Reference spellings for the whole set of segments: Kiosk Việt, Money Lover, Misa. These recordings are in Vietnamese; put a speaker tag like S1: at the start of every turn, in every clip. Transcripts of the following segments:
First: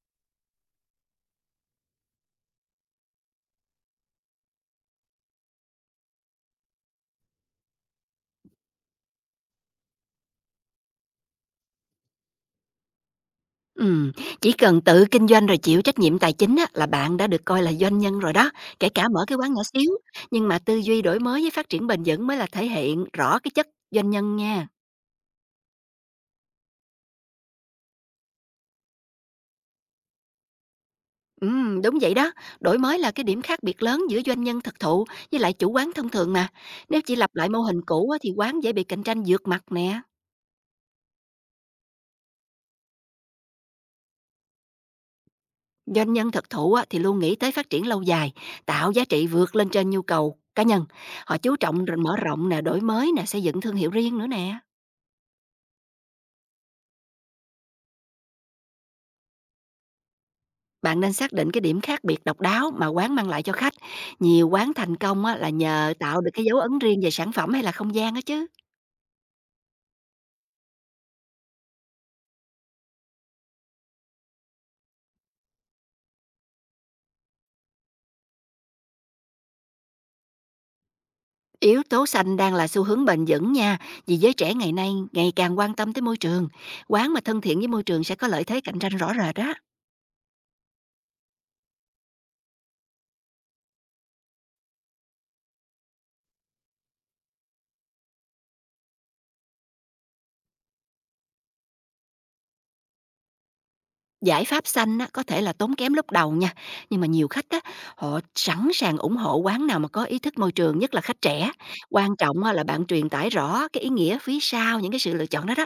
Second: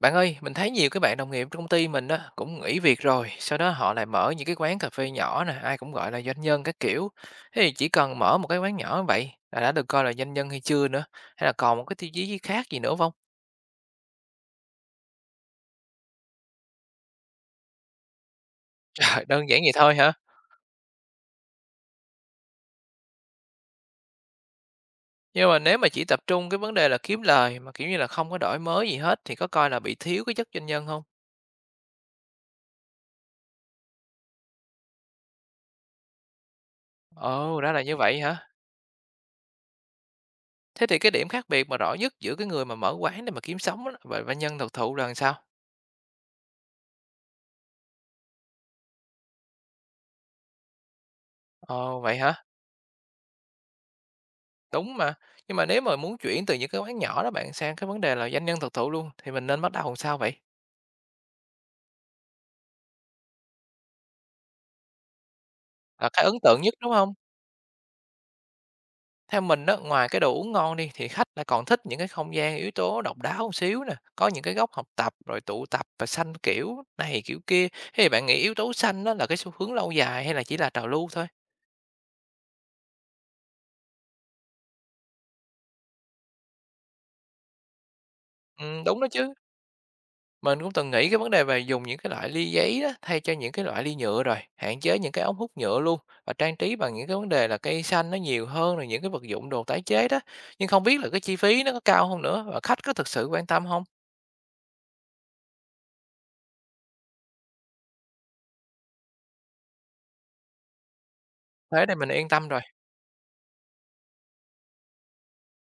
S1: Bạn ơi, mình thấy nhiều cái bạn đồng nghiệp trong công ty mình á cũng nghỉ việc rồi, sau đó họ lại mở những cái quán cà phê nhỏ nè, ai cũng gọi là doanh nhân các kiểu. Thế thì chỉ cần mở một cái quán nhỏ như vậy là đã được coi là doanh nhân hay chưa nữa, hay là còn một cái tiêu chí khác gì nữa không?
S2: Ừm, chỉ cần tự kinh doanh rồi chịu trách nhiệm tài chính á, là bạn đã được coi là doanh nhân rồi đó, kể cả mở
S1: Trời,
S2: cái
S1: đơn
S2: quán
S1: giản
S2: nhỏ
S1: vậy
S2: xíu,
S1: thôi hả?
S2: nhưng mà tư duy đổi mới với phát triển bền vững mới là thể hiện rõ cái chất doanh nhân nha.
S1: Nhưng mà nếu mà chỉ tập trung cái vấn đề là kiếm lời mà kiểu như là không có đổi mới gì hết thì có coi là bị thiếu cái chất doanh nhân không?
S2: Đúng vậy đó, đổi mới là cái điểm khác biệt lớn giữa doanh nhân thực thụ với lại chủ quán thông thường mà. Nếu chỉ lặp lại mô
S1: Ồ, ra
S2: hình
S1: là như
S2: cũ á,
S1: vậy
S2: thì
S1: hả?
S2: quán dễ bị cạnh tranh vượt mặt nè.
S1: Thế thì cái điểm khác biệt mà rõ nhất giữa cái người mà mở quán để mà kiếm sống á, và doanh nhân thực thụ là làm sao?
S2: Doanh nhân thực thụ á, thì luôn nghĩ tới phát triển lâu dài, tạo giá trị vượt lên trên nhu cầu cá nhân. Họ chú trọng
S1: Ồ,
S2: mở
S1: vậy hả?
S2: rộng nè, đổi mới nè, xây dựng thương hiệu riêng nữa nè.
S1: Đúng mà, nhưng mà nếu mà muốn chuyển từ những cái quán nhỏ đó bạn sang cái vấn đề là doanh nhân thực thụ luôn thì mình nên bắt đầu làm sao vậy?
S2: Bạn nên xác định cái điểm khác biệt độc đáo mà quán mang lại cho khách. Nhiều quán thành công á, là nhờ
S1: Là
S2: tạo
S1: cái
S2: được
S1: ấn
S2: cái dấu
S1: tượng nhất,
S2: ấn
S1: đúng
S2: riêng
S1: không?
S2: về sản phẩm hay là không gian á chứ.
S1: Theo mình đó, ngoài cái đồ uống ngon đi thì khách lại còn thích những cái không gian yếu tố độc đáo một xíu nè, có những cái góc học tập rồi tụ tập và xanh kiểu này kiểu kia. Thế thì bạn nghĩ yếu tố xanh đó là cái xu hướng lâu dài hay là chỉ là trào lưu thôi?
S2: Yếu tố xanh đang là xu hướng bền vững nha, vì giới trẻ ngày nay ngày càng quan tâm tới môi trường. Quán mà thân thiện với môi trường sẽ có lợi thế cạnh tranh
S1: Đúng đó
S2: rõ
S1: chứ.
S2: rệt đó.
S1: Mình cũng từng nghĩ cái vấn đề về dùng những cái loại ly giấy đó thay cho những cái loại ly nhựa rồi, hạn chế những cái ống hút nhựa luôn, và trang trí bằng những cái vấn đề là cây xanh nó nhiều hơn, rồi những cái vật dụng đồ tái chế đó. Nhưng không biết là cái chi phí nó có cao không nữa và khách có thực sự quan tâm không?
S2: Giải pháp xanh á, có thể là tốn kém lúc đầu nha, nhưng mà nhiều khách á, họ sẵn sàng ủng hộ quán nào mà có ý thức môi trường, nhất là khách trẻ.
S1: Thế này mình
S2: Quan
S1: yên
S2: trọng
S1: tâm
S2: á,
S1: rồi.
S2: là bạn truyền tải rõ cái ý nghĩa phía sau những cái sự lựa chọn đó đó.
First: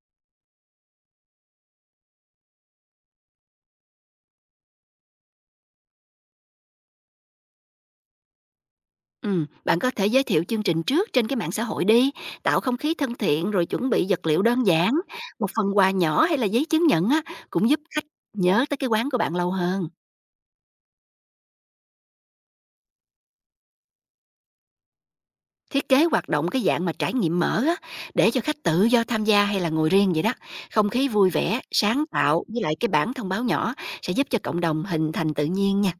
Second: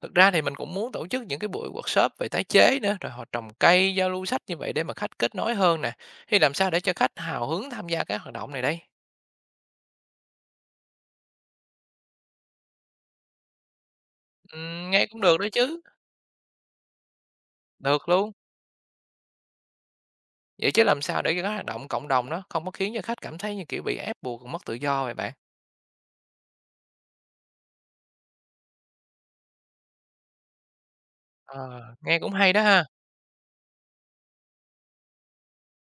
S1: Thực ra thì mình cũng muốn tổ chức những cái buổi workshop về tái chế nữa, rồi họ trồng cây, giao lưu sách như vậy để mà khách kết nối hơn nè. Thì làm sao để cho khách hào hứng tham gia cái hoạt động này đây?
S2: Bạn có thể giới thiệu chương trình trước trên cái mạng xã hội đi, tạo không khí thân thiện rồi chuẩn bị vật liệu đơn giản,
S1: Nghe cũng được đó
S2: một phần
S1: chứ.
S2: quà nhỏ hay là giấy chứng nhận á cũng giúp khách
S1: Được luôn.
S2: nhớ tới cái quán của bạn lâu hơn.
S1: Vậy chứ làm sao để cái hoạt động cộng đồng đó không có khiến cho khách cảm thấy như, kiểu, bị ép buộc, mất tự do vậy bạn?
S2: Thiết kế hoạt động cái dạng mà trải nghiệm mở á, để cho khách tự do tham gia hay là ngồi riêng vậy đó. Không khí vui vẻ,
S1: Ờ,
S2: sáng
S1: nghe cũng
S2: tạo
S1: hay
S2: với
S1: đó
S2: lại
S1: ha.
S2: cái bảng thông báo nhỏ sẽ giúp cho cộng đồng hình thành tự nhiên nha.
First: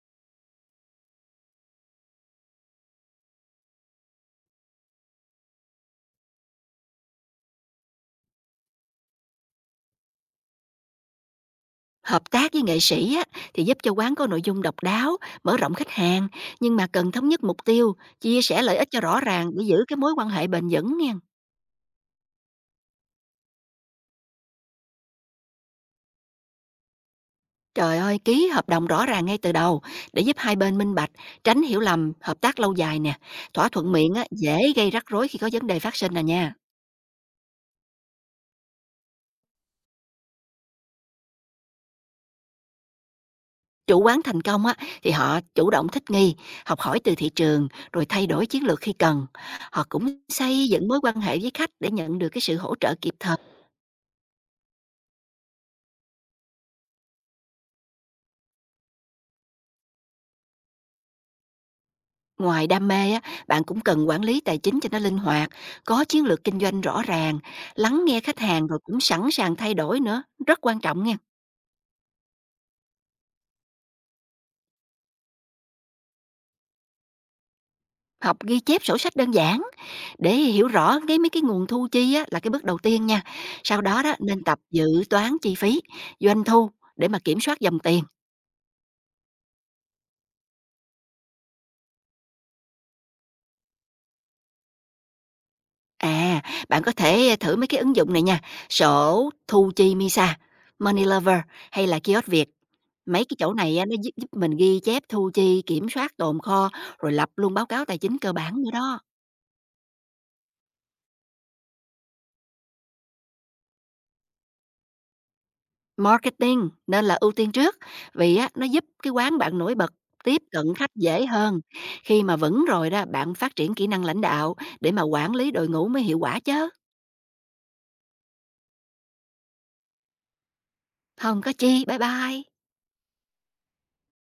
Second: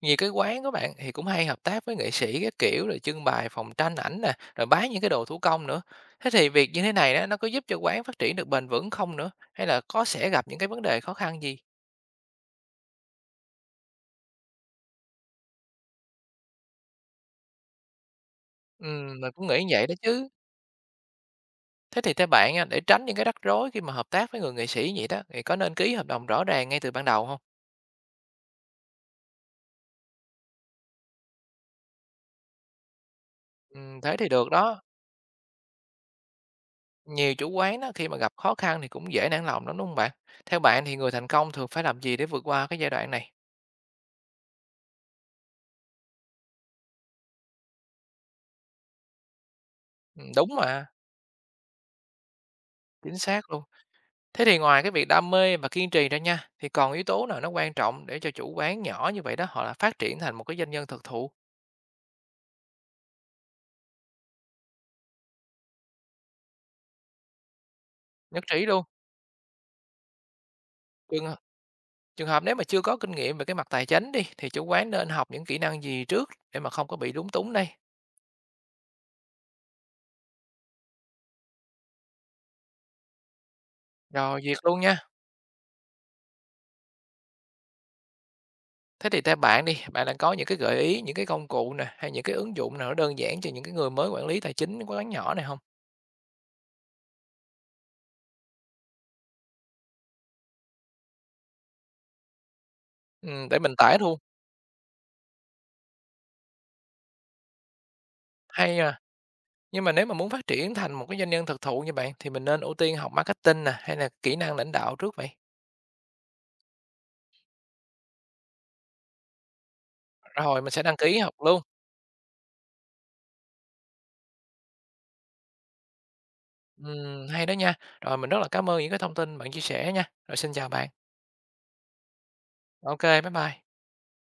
S1: Nhiều cái quán của bạn thì cũng hay hợp tác với nghệ sĩ các kiểu, rồi trưng bày phòng tranh ảnh nè, rồi bán những cái đồ thủ công nữa. Thế thì việc như thế này đó, nó có giúp cho quán phát triển được bền vững không nữa? Hay là có sẽ gặp những cái vấn đề khó khăn gì?
S2: Hợp tác với nghệ sĩ á, thì giúp cho quán có nội dung độc đáo, mở rộng khách hàng, nhưng mà cần thống nhất mục tiêu, chia sẻ lợi ích cho rõ
S1: Mình cũng
S2: ràng
S1: nghĩ
S2: để giữ
S1: vậy đó
S2: cái mối quan
S1: chứ.
S2: hệ bền vững nha.
S1: Thế thì theo bạn nha, để tránh những cái rắc rối khi mà hợp tác với người nghệ sĩ vậy đó, thì có nên ký hợp đồng rõ ràng ngay từ ban đầu không?
S2: Trời ơi, ký hợp đồng rõ ràng ngay từ đầu để giúp hai bên minh bạch, tránh hiểu lầm, hợp tác lâu dài nè. Thỏa thuận miệng
S1: Thế
S2: á,
S1: thì được
S2: dễ
S1: đó.
S2: gây rắc rối khi có vấn đề phát sinh nè nha.
S1: Nhiều chủ quán đó khi mà gặp khó khăn thì cũng dễ nản lòng lắm đúng không bạn? Theo bạn thì người thành công thường phải làm gì để vượt qua cái giai đoạn này?
S2: Chủ quán thành công á, thì họ chủ động thích nghi, học hỏi từ thị trường, rồi thay đổi chiến lược khi cần. Họ cũng
S1: Ừ, đúng
S2: xây
S1: mà,
S2: dựng mối quan hệ với khách để nhận được cái sự hỗ trợ kịp
S1: chính
S2: thời.
S1: xác luôn. Thế thì ngoài cái việc đam mê và kiên trì ra nha, thì còn yếu tố nào nó quan trọng để cho chủ quán nhỏ như vậy đó họ là phát triển thành một cái doanh nhân thực thụ?
S2: Ngoài đam mê á, bạn cũng cần quản lý tài chính cho nó linh hoạt, có chiến lược kinh doanh rõ ràng, lắng nghe khách
S1: Nhất
S2: hàng
S1: trí
S2: rồi
S1: luôn.
S2: cũng sẵn sàng thay đổi nữa, rất quan trọng nha.
S1: Trường, hợp- trường hợp nếu mà chưa có kinh nghiệm về cái mặt tài chính đi thì chủ quán nên học những kỹ năng gì trước để mà không có bị lúng túng đây.
S2: Học ghi chép sổ sách đơn giản để hiểu rõ cái mấy cái nguồn thu chi á, là cái bước đầu tiên nha. Sau đó đó
S1: Rồi
S2: nên tập
S1: duyệt luôn
S2: dự
S1: nha.
S2: toán chi phí, doanh thu để mà kiểm soát dòng tiền.
S1: Thế thì theo bạn đi, bạn đã có những cái gợi ý, những cái công cụ nè, hay những cái ứng dụng nào nó đơn giản cho những cái người mới quản lý tài chính của quán nhỏ này không?
S2: À, bạn có thể thử mấy cái ứng dụng này nha, sổ thu chi Misa, Money Lover hay là Kiosk Việt. Mấy cái chỗ
S1: Để mình
S2: này á, nó
S1: tải
S2: giúp,
S1: luôn.
S2: giúp mình ghi chép thu chi, kiểm soát tồn kho, rồi lập luôn báo cáo tài chính cơ bản nữa
S1: Hay à.
S2: đó.
S1: Nhưng mà nếu mà muốn phát triển thành một cái doanh nhân thực thụ như bạn thì mình nên ưu tiên học marketing nè, hay là kỹ năng lãnh đạo trước vậy?
S2: Marketing nên là ưu tiên trước, vì á, nó giúp cái quán bạn nổi bật, tiếp
S1: Rồi mình
S2: cận
S1: sẽ
S2: khách
S1: đăng ký
S2: dễ
S1: học
S2: hơn.
S1: luôn.
S2: Khi mà vững rồi đó, bạn phát triển kỹ năng lãnh đạo để mà quản lý đội ngũ mới hiệu quả chứ.
S1: Hay đó nha. Rồi mình rất là cảm ơn những cái thông tin bạn chia sẻ nha. Rồi xin chào bạn.
S2: Không có chi, bye bye.
S1: OK, bye bye.